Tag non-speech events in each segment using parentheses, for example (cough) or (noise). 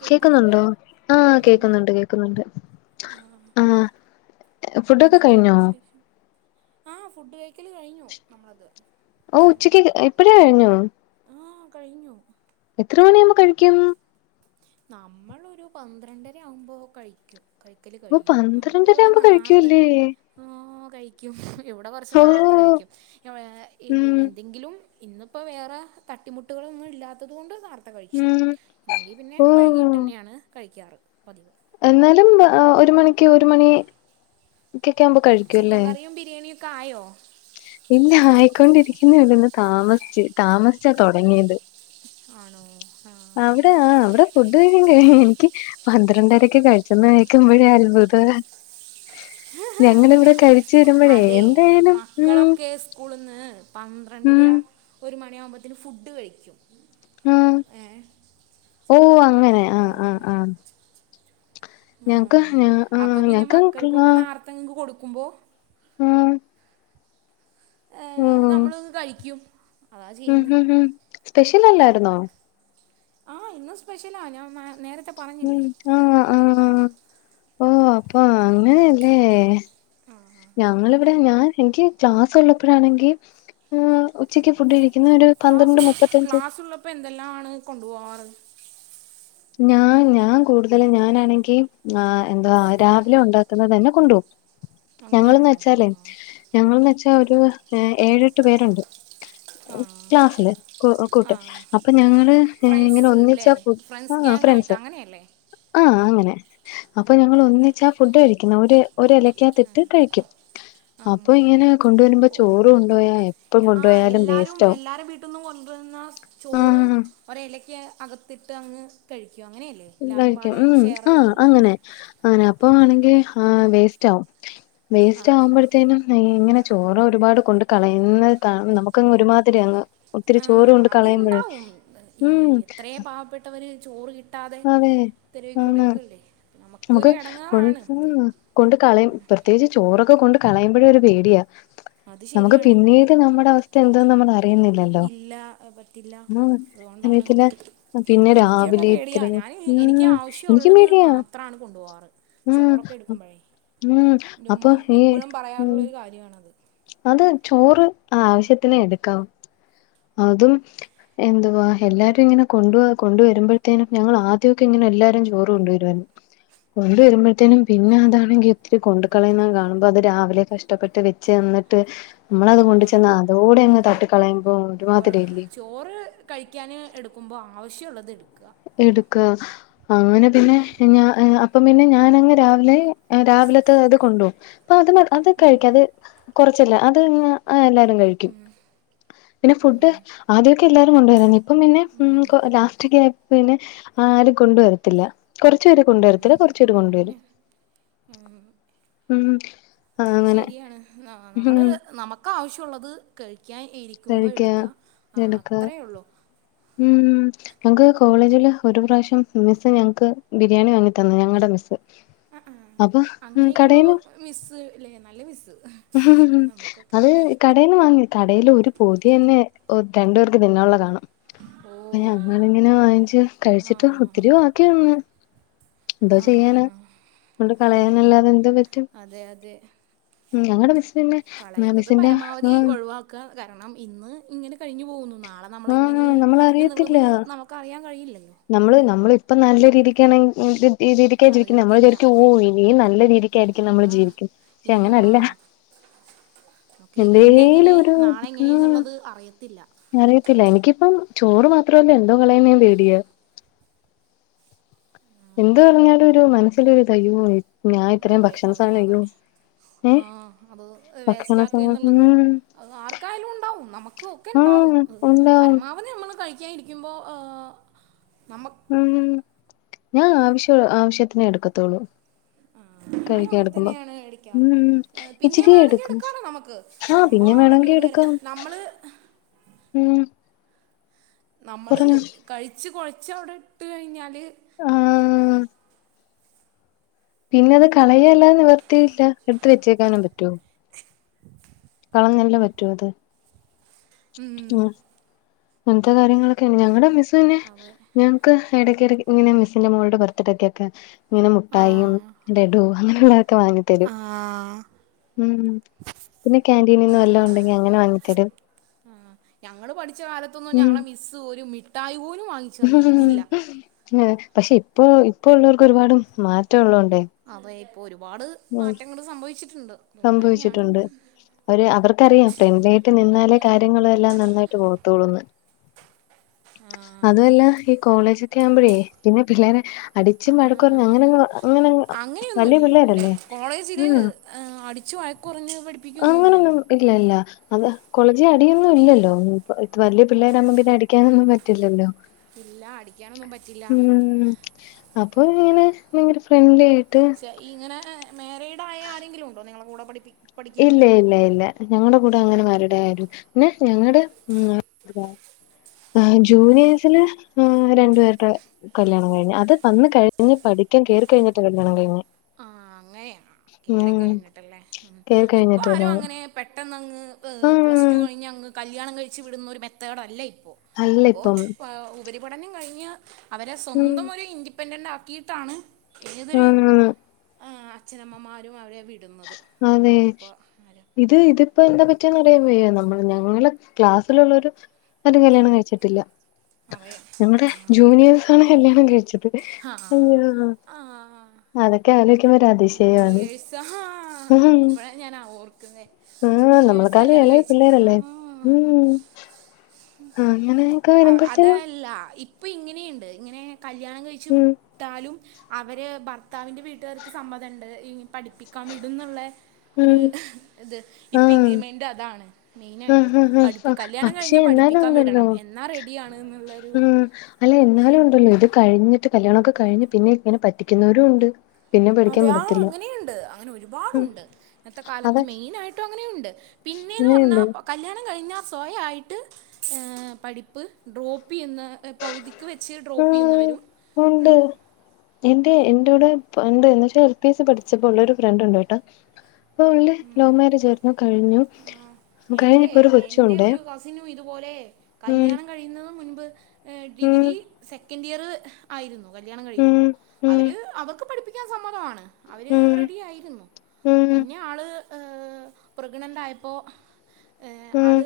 കേൾക്കുന്നില്ലേ കേക്കുന്നുണ്ടോ ആഹ് ആ ഉണ്ട് കേക്കുന്നുണ്ട് കേക്കുന്നുണ്ട് ആ ആഹ് ഫുഡ്ക്കെ കഴിഞ്ഞോ ആഹ് ഫുഡ് കഴിക്കല്കഴിഞ്ഞു നമ്മളത് ഓ ഉച്ചക്ക് ഇപ്പഴേകഴിഞ്ഞോ ആഹ് കഴിഞ്ഞു എത്ര മണിആകുമ്പ കഴിക്കും നമ്മളൊരു പന്ത്രണ്ടര ആകുമ്പോൾ കഴിക്കും കഴിക്കല് ഓ കഴിയും നമുക്ക് പന്ത്രണ്ടര ഇവിടെ ആവുമ്പോ നാർത്തെ കഴിക്കുവല്ലേ ആഹ് കഴിക്കും എവിടെ കൊറച്ച് ഓ നോർത്തെ കഴിക്കും ഉം എന്തെങ്കിലും ഇന്നിപ്പോൾ വേറെ തട്ടിമുട്ടുകളൊന്നും ഇല്ലാത്തത് കൊണ്ട് നേർ - - ത്തെ കഴിച്ചു ഉം ഇല്ലെങ്കിൽ പിന്നെ ഓ വഴുകിയിട്ട് തന്നെയാണ് കഴിക്കാറ് പതിവ് എന്നാലും ഒരു മണിക്ക് ഒരു മണി ക്കൊക്കെ ആവുമ്പോ കഴിക്കുംല്ലേ ബിരിയാണിയും കായോ ഇല്ല ആയിക്കൊണ്ടിരിക്കുന്നുള്ളു ഇന്ന് താമസിച്ച് താമസിച്ചാ തുടങ്ങിയത് ആണോ ആഹ് അവിടെ ആഹ് അവിടെ ഫുഡ് കഴിക്കാൻ കഴിയു എനിക്ക് പന്ത്രണ്ടരൊക്കെ കഴിച്ചന്ന് കേക്കുമ്പോഴേ അത്ഭുത ഞങ്ങളിവിടെ കഴിച്ചു വരുമ്പോഴേ അതെ എന്തായാലും ഉം മക്കളൊക്കെ സ്കൂളിൽന്ന് പന്ത്രണ്ടര ഉം ഒരു മണിയാകുമ്പോഴത്തേക്കും ഫുഡ് കഴിക്കും ആഹ് ഏ ഹ് ഓ അങ്ങനെ ആഹ് ആഹ് ഞക്ക് ആഹ് ഞക്ക്ട്ട തെങ്ങ് കൊടുക്കുമ്പോൾ ആഹ് ഏഹ് നമ്മളത് കഴിക്കും അതാ ഉം ചെയ്യുന്നത് ഉം ഉം സ്പെഷ്യൽ അല്ലായിരുന്നോ ആഹ് ഇന്നും സ്പെഷ്യലാ ഞാൻ നേര ഉം ആഹ് ആഹ് ഓ അപ്പ അങ്ങനെ (unintelligible) ഞങ്ങളിവിടെ ഞാൻ എനിക്ക് ക്ലാസ് ഉള്ളപ്പോഴാണെങ്കിൽ ഉം ഉച്ചയ്ക്ക് ഫുഡ് കഴിക്കുന്ന ഒരു പന്ത്രണ്ട് മുപ്പത്തഞ്ച് അപ്പൊ എന്തെല്ലാമാണ് കൊണ്ടു പോകാറ് ഞാൻ ഞാൻ കൂടുതല് ഞാനാണെങ്കി ആഹ് എന്താ രാവിലെ ഉണ്ടാക്കുന്നത് തന്നെ കൊണ്ടുപോകും ഞങ്ങളെന്ന് അങ്ങനെയാണോ ആ വെച്ചാലേ ഞങ്ങളെന്ന് വെച്ചാ ഒരുഏഴെട്ട് പേരുണ്ട് ആ ക്ലാസില് ആ കൂട്ട് അപ്പൊ ഞങ്ങള് ഇങ്ങനെ ഫ്രണ്ട്സ് അല്ലേ ഒന്നിച്ചാ ഫു ഫ്രണ്ട്സ് ആഹ് ഗ്യാങ് ആയിട്ട് ഫ്രണ്ട്സ് അങ്ങനെയല്ലേ ആഹ് അങ്ങനെ അപ്പൊ ഞങ്ങൾ ഒന്നിച്ചാ ഫുഡ് കഴിക്കുന്നെ ഒരു ഒരു ഇല ക്കാത്തിട്ട് കഴിക്കും അപ്പൊ ആഹ് ഇങ്ങനെ കൊണ്ടുവരുമ്പോ ഓ ചോറ് കൊണ്ടുപോയാ എപ്പം ആഹ് കൊണ്ടുപോയാലും എല്ലാരും വേസ്റ്റ് ആകും എല്ലാരെ വീട്ടിന്നും കൊണ്ടുവരുന്ന ചോറ് ഒരു ഇലക്ക് അകത്തിട്ട് അങ്ങ് കഴിക്കും അങ്ങനെയല്ലേ എല്ലാരും കഴിക്കും പാടെ ഉം ഷെയർ ആഹ് ചെയ്ത് അങ്ങനെ അങ്ങനെ അപ്പ ആണെങ്കിൽ ആഹ് വേസ്റ്റ് ആകും വേസ്റ്റ് ആഹ് ആകുമ്പോഴ് ത്തേനും ഇങ്ങനെ ചോറ് ഒരുപാട് കൊണ്ട് കളയുന്നത് (unintelligible) നമ്മുക്കങ്ങ് ഒരുമാതിരി അങ്ങ് ഒത്തിരി ചോറ് ആഹ് കൊണ്ട് കളയുമ്പഴേ അത്ണ്ടാവും ഈ ഉം എത്രയോ പാവപ്പെട്ടവര് ചോറ് കി കിട്ടാതെ അതെ ആന്ന് തെരുവിക്കൂടിക്കല്ലേ നമ്മുക്കൊരു നമുക്ക് കൊ എടങ്ങേറാണ് ഇത് കൊണ്ട് കളയും പ്രത്യേകിച്ച് ചോറൊക്കെ കൊണ്ട് കളയുമ്പഴേ ഒരു പേടിയാ അത് നമ്മുക്ക് ശരിയാണ് പിന്നീട് നമ്മടെ അവസ്ഥ എന്താന്ന് നമ്മളറി ഇല്ല പറ്റില്ല അതുകൊണ്ടാണ് അറിയത്തില്ല പിന്നെ എനിക്കൊക്കെ രാവിലെ പേടിയായി ഇത്രയും ഞാന് എനിക്ക് ഉം ആവശ്യ എനിക്കും ഉള്ളത് പേടിയാ മാത്രാണ് കൊണ്ടു പോവാറ് ഉം ചോറൊക്കെ എടുക്കുമ്പഴേ ഉം ന്റെ അപ്പൊ ഉമ്മ ഈ എപ്പഴും പറയാറുള്ള ഉം ഒരു കാര്യാണ് അത് അത് ചോറ് ആവശ്യത്തിനെ എടുക്കാവു അതും എന്തുവാ എല്ലാരും ഇങ്ങനെ കൊണ്ടുവ കൊണ്ടുവരുമ്പഴ്ത്തേനും ഞങ്ങൾ ആദ്യ ഒക്കെ ഇങ്ങനെ എല്ലാരും ചോറ് കൊണ്ടുവരുവായിരുന്ന് കൊണ്ട് വരുമ്പഴ്ത്തേനും പിന്നെ അതാണങ്കി ഒത്തിരി കൊണ്ട് കളയുന്നത് കാണുമ്പം അത് രാവിലെ കഷ്ടപ്പെട്ട് വെച്ച്തന്നിട്ട് ആ നമ്മളത് കൊണ്ട് ചെന്ന് അതോടെ അങ്ങ് അതെ തട്ടി കളയുമ്പോ ഇപ്പോഴും ഒരുമാതിരി അല്ലേ ചോറ് കഴിക്കാന് എടുക്കുമ്പം ആവശ്യ ഉള്ളത് എടുക്കാ എടുക്കാ അങ്ങനെ പിന്നെ ഞാ അപ്പം പിന്നെ ഞാനങ്ങ് രാവിലെ രാവിലത്തെ അത് കൊണ്ട് പോവും അപ്പം (unintelligible) അത് കഴിക്കാതെ കൊറച്ചല്ലേ അത് അങ്ങ് അത് എല്ലാരും കഴിക്കും പിന്നെ ഫുഡ് ആദ്യൊക്കെ എല്ലാരും കൊണ്ടുവരുവാര്ന്ന് ഇപ്പം പിന്നെ ഉം ലാസ്റ്റൊക്കെ ആയി പിന്നെ ആരും കൊണ്ടുവരുത്തില്ല കൊറച്ച്പേര് കൊണ്ടുവരത്തില്ല കൊറച്ച്പേര് കൊണ്ടുവരും ഉം ഉം ആഹ് അത് അങ്ങനെ ശരിയാണ് ആഹ് ഉം നമ്മള് നമ നമ്മുക്കാവശ്യഉള്ളത് കഴിക്കാൻ ഇരിക്കുമ്പം കഴിക്കാ എടുക്ക ആഹ് എടുക്ക അത്രയേ ഉള്ളു ഉം ഞങ്ങക്ക് കോളേജില് ഒരു പ്രാവശ്യം മിസ്സ് ഞങ്ങക്ക് ബിരിയാണി വാങ്ങി തന്ന് ഞങ്ങടെ മിസ്സ് ആഹ് അപ്പൊ അങ്ങനെയൊക്കെ ഉള്ളോ കടേന്ന് മിസ്സ് ഇല്ലേ നല്ല മിസ്സ് നമുക്കൊക്കെ അത് കടേന്ന് വാങ്ങി കടേല് ഒരു പൊതി തന്നെ രണ്ടു പേർക്ക് തിന്നാ ഉള്ള കാണും ഓഹ് അപ്പൊ ഞങ്ങളിങ്ങനെ വാങ്ങിച്ച് കഴിച്ചിട്ട് ഒത്തിരി വാക്കി വന്ന് എന്തോ ആ ചെയ്യാനാ? കൊണ്ട് ആ കളയാനല്ലാതെ എന്തോ പറ്റും അതെ അതെ ഞങ്ങടെ മിസ് പിന്നെ കളയുന്നത് മിസ്സിന്റെ പരമാവധി ഉം ഒഴിവാ ക്കാ കരണം ഇന്ന് ഇങ്ങനെ കഴിഞ്ഞു പോകുന്നു നാളെ ആഹ് നമ്മളെങ്ങനെ നമ്മളറിയത്തില്ല എന്നുള്ളത് നമക്കറിയാ കഴിയില്ലല്ലോ? നമ്മള് നമ്മളിപ്പം നല്ല രീതിക്കാണെങ്കി എങ്കില് ഈ രീതിക്കാ ജീവിക്ക്ന്നെ നമ്മള് നമുക്കറിയത്തില്ല വിജാരിക്കും ഓ ഇനിയും നല്ല രീതിക്കായിരിക്കും നമ്മള് ആ ജീവിക്കുന്നെ പക്ഷെ ഇനിയോ അങ്ങനല്ല ആ നമുക്ക് ഇന്നെങ്ങനെ എന്തേലൊരു നാളെ എങ്ങനെ ആഹ് എന്നുള്ളത് അറിയത്തില്ല അറിയത്തില്ല എനിക്കിപ്പം ചോറ് മാത്രംല്ല എന്തോ കളയുന്നേം പേടിയാ എന്ത് പറഞ്ഞാലൊരു മനസ്സിലൊരുയിതാ അയ്യോ ഞാൻ ഇത്രയും അതെ ഭക്ഷണ അതെ സാധനം അതെ അയ്യോ ആ ഏഹ് അത് ഭക്ഷണ സാധനം വേസ്റ്റാക്കിയെന്നുള്ളത് ഉം അത് ആർക്കായാലുണ്ടാവും നമുക്കും ഒക്കെയുണ്ടാവും ആഹ് ഉണ്ടാവും പരമാവ ധി നമ്മള് കഴിക്കായിരിക്കുമ്പോ ആഹ് നമ്മ ഉം ഞാ ആവശ്യ ആവശ്യത്തിനെ എടുക്കത്തൊള്ളു ആഹ് ഞാനും അങ്ങനെ കഴിക്കായെടുക്കുമ്പം തന്നെയാണ് മേടിക്കാറ് ഉം പിന്നെയും ഇച്ചിരിയെ വേണമെങ്കിൽ എടുക്കൂ എടുക്കാലോ നമുക്ക് ആഹ് പിന്നെ സംഭവം അവിടെ കേടുവരാ വേണോങ്കിയെടുക്കാം നമ്മള് ഉം നമ്മള് പറഞ്ഞോ കഴിച്ച് കൊഴച്ച് അവിടെയിട്ട് കഴിഞ്ഞാല് ആഹ് പിന്നെ അത് കളയല്ലാതെ നിവർത്തിയില്ല എടുത്ത് വെച്ചേക്കാനും പറ്റുവോ? കളഞ്ഞല്ലേ പറ്റു അത് ഉം അങ്ങൻത്തെ കാര്യങ്ങളൊക്കെയങ്ങനെയാ ഞങ്ങടെ മിസ്സ് പിന്നെ അതെ ഞ ക് എടക്കെടക്ക് ഇങ്ങനെ മിസ്സിന്റെ മോൾടെ ബെർത്ത്ഡെക്കെക്കെ ഇങ്ങനെ മുട്ടായിയും, ആഹ് ലഡും, അങ്ങനെയുള്ളതൊക്കെ വാങ്ങിത്തരും ആഹ് ഉം പിന്നെ കാന്റീനീന്ന് വല്ലോം ഒണ്ടെങ്കി അങ്ങനെ വാങ്ങി തരും ആ ഞങ്ങള് പഠിച്ച കാലത്തൊന്നും ഞങ്ങളെ മിസ്സ് ഒരു മിഠായി പോലും വാങ്ങി ത ഉം ആഹ് പക്ഷെ ഇപ്പോ ഇപ്പൊള്ളവർക്ക് ഒരുപാട് മാറ്റവുള്ളോണ്ടെ അതെ ഇപ്പൊ ഒരുപാട് മാറ്റങ്ങള് സംഭവിച്ചിട്ടുണ്ട് അതുകൊണ്ട് തന്നെയാണ് സംഭവിച്ചിട്ടുണ്ട് അവര് അവർക്കറിയാം ഫ്രണ്ട്ലിയായിട്ട് ടീച്ചർമാരൊക്കെ നിന്നാലേ കാര്യങ്ങളെല്ലാം നന്നായിട്ട് പോവ ള്ളുന്ന് ആഹ് അതുവല്ല ഈ കോളേജൊക്കെയാവുമ്പഴേ പിന്നെ പിള്ളേരെ അടിച്ചും, വഴക്കു പറഞ്ഞും അങ്ങനങ്ങ് അങ്ങനങ്ങ് വലിയ അങ്ങനെയൊന്നുംല്ലല്ലോ ല്ലേ? പിള്ളേരല്ലേ കോളേജില് ആഹ് ഏഹ് അടിച്ചു വഴക്കുറഞ്ഞ് അങ്ങനൊന്നും പഠിപ്പിക്കുവൊന്നുയില്ലല്ലോ? ഇല്ല ല്ല അത് കോളേജി അടിയൊന്നുംയില്ലല്ലോ വല്ല്യ പിള്ളേരാവുമ്പം പിന്നെ അടി ക്കാനൊന്നും പറ്റില്ലല്ലോ? ഇല്ല അടിക്കാനൊന്നും പറ്റില്ല ഉം അപ്പയിങ്ങനെ ഭയങ്കര ഫ്രണ്ട്ലിയായിട്ട് ഇങ്ങനെ മേരീഡായ ആരെങ്കിലുമുണ്ടോ നിങ്ങളെ കൂടെ പഠി ഇല്ല ഇല്ല ഇല്ല ഞങ്ങളടെ കൂടെ അങ്ങനെ മാരീഡായ ആരുല്ല പിന്നെ ഞങ്ങടെ ഉം ആ ജൂനിയേഴ്സില് രണ്ടു പേര്ടെ കല്യാണം കഴിഞ് അത് വന്ന് കഴിഞ്ഞ് പഠിക്കാൻ കേറി കഴിഞ്ഞിട്ട് കല്യാണം കഴിഞ്ഞെ ആന് അങ്ങനെയാന്നോ കേറി കഴിഞ്ഞിട്ടല്ലേ? ഉം കേറി ഇപ്പ കഴിഞ്ഞിട്ട് ആരും കല്യാണം അങ്ങനെ പെട്ടെന്നങ്ങ് പ്ലസ് ടു ആഹ് കഴിഞ്ഞങ്ങ് കല്യാണം കഴിച്ച് വിടുന്നൊരു മെത്തേഡല്ലയിപ്പോ അല്ല ഇപ്പോ ഇപ്പം ഉപരിപഠനം കഴിഞ്ഞ് അവരെ ഉം സ്വന്തം ഒരു ഇൻഡിപെൻഡന്റാക്കിയിട്ടാണ് ആന്നാന്ന് അച്ഛനമ്മമാരും അവരെ വിടുന്നത് ഉമ്മ, അതെ ഉപ്പ ആരും ഇത് ഇതിപ്പോ എന്താ പറ്റിയെന്ന് അറിയാൻ വയ്യ നമ്മള് ഞങ്ങള് ക്ലാസ്സിലുള്ളൊരു ആരും കല്യാണം കഴിച്ചിട്ടില്ല അവയെ ഞങ്ങടെ ജൂനിയേഴസ് ആണ് കല്യാണം കഴിച്ചത്. ഹ അയ്യോ ആഹ്. അതൊക്കെ ആലോയി ജൂനിയഴസ് ഹാ ആ ഇപ്പഴ ഞാൻ ആ ഓർക്കുന്നേ ആഹ് ജൂനിയേഴസ് നമ്മളെക്കാളും കല്യാണം എളയ കഴിച്ചിക്കെ പിള്ളേരല്ലേ ആഹ്. അങ്ങനെ അ അതല്ല ഇപ്പൊ ഇങ്ങനെ ഇണ്ട് ഇങ്ങനെ കല്യാണം കഴിച്ചു വി ഉം ട്ടാലും അവര് ഭർത്താവിന്റെ വീട്ടുകാർക്ക് സമ്മതിണ്ട്, ഇ പഠിപ്പിക്കാൻ വിടും ന്നുള്ളെ ഒരു ഉം ഇത് ഇപ്പൊ ആഹ് ഇഗ്രിമെന്റ് അതാണ്. മെയിൻ ആയിട്ടും ആഹ് ആഹ് പഠിപ്പി ആഹ് കല്യാണം പക്ഷെ കഴിഞ്ഞ എന്നാലും പഠിപ്പിക്കാൻ വിടണം. ഉണ്ടല്ലോ എന്നാ റെഡിയാണ് എന്നുള്ളരു ഉം അല്ല സി എന്നാലും ഉണ്ടല്ലോ ഇതാണ്. ഇത് കഴിഞ്ഞിട്ട് കല്യാണം ഒക്കെ കഴിഞ്ഞ് പിന്നെ ഇങ്ങനെ പറ്റിക്കുന്നവരും ഉണ്ട്. പിന്നെ പേടിക്കാൻ അതെ ആഹ് വിടത്തില്ല അങ്ങനെയുണ്ട് അങ്ങനെ ഉം ഒരുപാടുണ്ട്. ഇന്നത്തെ കാലത്ത് അതെ മെയിൻ ആയിട്ടും അങ്ങനെയുണ്ട് പിന്നേന്ന് പറഞ്ഞാ ഇങ്ങനെയുണ്ട് പ കല്ല്യാണം കഴിഞ്ഞാ സ്വയായിട്ട് പഠിപ്പ് ഡ്രോപ്പ് ചെയ്യുന്ന പൗതിക്ക് വെച്ച് ഡ്രോപ്പ് ചെയ്യുന്നവരും ഉണ്ട്. എന്തെ എന്റൗട് പ ഇണ്ട് എന്നേച്ച എൽ പി എസി‌ പഠിച്ചപ്പോ ഉള്ള ഒരു ഫ്രണ്ട് ഉണ്ട് ട്ടോ. ഇപ്പൊ ഉള്ള ലോവ് മാരേജ് ആയിരുന്നു കഴിഞ്ഞു. എന്റെ കഴിഞ്ഞിപ്പോ ഒരു എന്റെ കൊച്ചുണ്ടേ ഒരു കസിനും ഇതുപോലെ ഉം കല്യാണം കഴിയുന്നതും മുൻപ് ഏഹ് ഹലോ ഡിഗ്രി സെക്കൻഡ് ഇയർ ആയിരുന്നു കല്ല്യാണം കഴിക്കുമ്പോ അവര് അവക്ക് പഠിപ്പിക്ക ക്കാൻ സമ്മതമാണ് അവര് റെഡി ആയിരുന്നു പിന്നെ ഏഹ് പ്രഗ്നണന്റ് ആയപ്പോ ആള്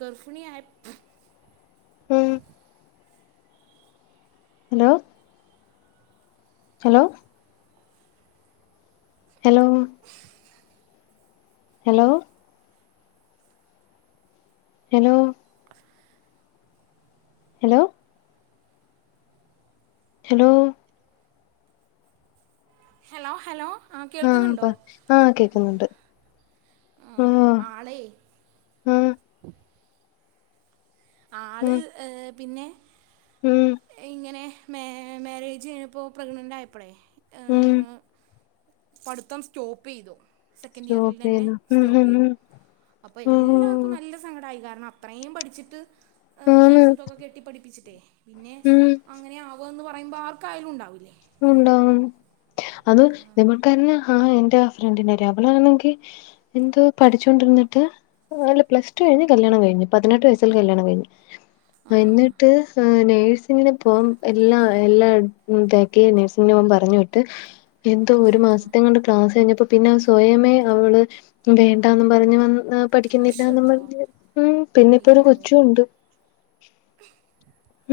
കർഫിണി ആയപ്പ് ഉം. Hello. Hello. Hello. Hello. Hello. ഫ ഹലോ. ഹലോ. Hello hello. ആഹ് കേൾക്കുന്നുണ്ടോ പ ആഹ് കേക്കുന്നുണ്ട് ആഹ് ആളെ ഉം. ആള് ഉം ഏഹ് പിന്നെ ഉം. ഇങ്ങനെ മേ മാരേജ് കഴിഞ്ഞപ്പോ പ്രഗ്നന്റ് ആയപ്പോളേ ഉം പഠിത്തം സ്റ്റോപ്പെയ്തു. സെക്കൻഡ് ഇയറിൽ സ്റ്റോപ്പ് തന്നെ ചെയ്തു ഉം ഉം സ്റ്റോപ്പെയ്തു ഉം അപ്പൊ എല്ലാർക്കും ഓഹ് നല്ല സങ്കടായി കാരണം അത്രയും പഠിച്ചിട്ട് ആന്ന് ഫീസ് ഇതൊക്കെ കെട്ടി പഠിപ്പിച്ചിട്ടേ പിന്നെ ഉം അങ്ങനെ ആവുവെന്ന് എന്ന് പറയുമ്പോ ആർക്കായാലും ഉണ്ടാവില്ലേ? ഉണ്ടാവും അത് നിങ്ങൾക്കാരുന്നെ ഹാ എന്റെ ആ ഫ്രണ്ടിന്റെ കാര്യം അവക്ക് ആണെങ്കി എന്തോ പഠിച്ചോണ്ടിരുന്നിട്ട് അല്ല പ്ലസ് ടു കഴിഞ്ഞ് കല്ല്യാണം കഴിഞ്ഞു. പതിനെട്ട് വയസ്സിൽ കല്ല്യാണം കഴിഞ്ഞു. ആ ആഹ് എന്നിട്ട് ഈഹ് നേഴ്സിങ്ങിന് പോവാൻ എല്ലാം എല്ലാം ഇത ക്ക് നഴ്സിങ്ങിന് പോവാൻ പറഞ്ഞു വിട്ട്. എന്തോ ഒരു ആ മാസത്തെ കൊണ്ട് ക്ലാസ് കഴിഞ്ഞപ്പോ പിന്നെ സ്വയമേ അവള് വേണ്ടാന്നും പറഞ്ഞ് വന്ന് ഈഹ് പഠിക്കുന്നില്ലാന്നും അശ്വടാ പറഞ്ഞ് മ്മ്. പിന്നെ ഇപ്പോ ഒരു അയ്യോ കൊച്ചും ഉണ്ട്.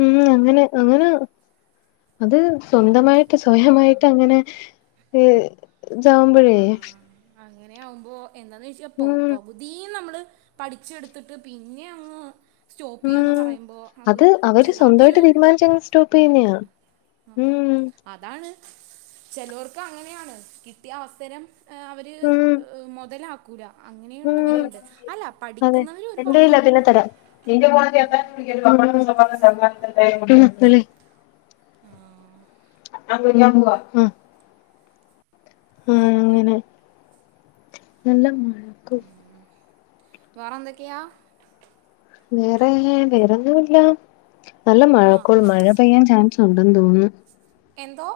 ഉം അങ്ങനെ അങ്ങനെ, അത് സ്വന്തമായിട്ട് ആ ആ സ്വയമായിട്ട് അങ്ങനെ ഈഹ് ഇതാകുമ്പ ആഹ് അങ്ങനെയാവുമ്പോ എന്താന്ന് വെച്ചാ പ ഉം പകുതിയും നമ്മള് പഠിച്ചെടുത്തിട്ട് പിന്നെ അങ്ങ് ഉം സ്റ്റോപ്പെയ്യാന്ന് പറയുമ്പോ അത് അവര് വല്ലാത്തൊരു സ്വന്തമായിട്ട് തീരുമാനിച്ചങ്ങ് സ്റ്റോപ്പ് ഇത് ചെയ്യുന്നയാ തന്നെയാണ്. അഹ് ആഹ് ഉം അതാണ്. ചെലോർക്ക് അങ്ങനെയാണ് കിട്ടിയ അവസരം ഈഹ് അവര് ഉം മുതലാക് ക്കൂല. ഉം അങ്ങനെയുള്ളവരുണ്ട്. അല്ല പഠിക്കുന്നവര് ഒരുപാടുണ്ട് കേട്ടോ. ഇന്റെ മോനെ ചേർത്താനും (unintelligible) ആഹ് (unintelligible) പൂവാ. ആഹ്. ആഹ് അങ്ങനെ. നല്ല മഴ. ആഹ് വേറെന്തൊക്കെയാ? വേറെ വേറൊന്നു ഇല്ല. നല്ല മഴക്കോള്. ആഹ് മഴ പെയ്യാൻ ചാൻസ് ഉണ്ടെന്ന് തോന്നുന്നു. എന്തോ?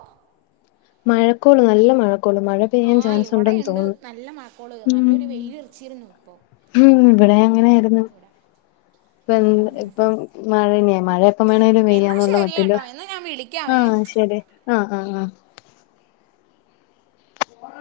മഴക്കോള് നല്ല മഴക്കോള്. മഴ പെയ്യാൻ ആഹ് ചാൻസ് ഉണ്ടെന്ന് ഇവിടെയിണ്ട് തോന്നുന്നു നല്ല മഴക്കോള്. നല്ലൊരു വെയിലറച്ചിരുന്നു ഇപ്പൊ. ഹ്മ്മ് ഇവിടെയും അങ്ങനെയായിരുന്നു. ഇപ്പെന്ത് ഉം ഇപ്പം മഴന്നെയാ. മഴ എപ്പം വേണമെങ്കിലും എന്നാ പെയ്യാന്നുള്ള ശരി മട്ടില് കേട്ടോ എന്നാ ഞാൻ വിളിക്കാവേ ആഹ് ശരി ആഹ് ആഹ് ആഹ്. ആ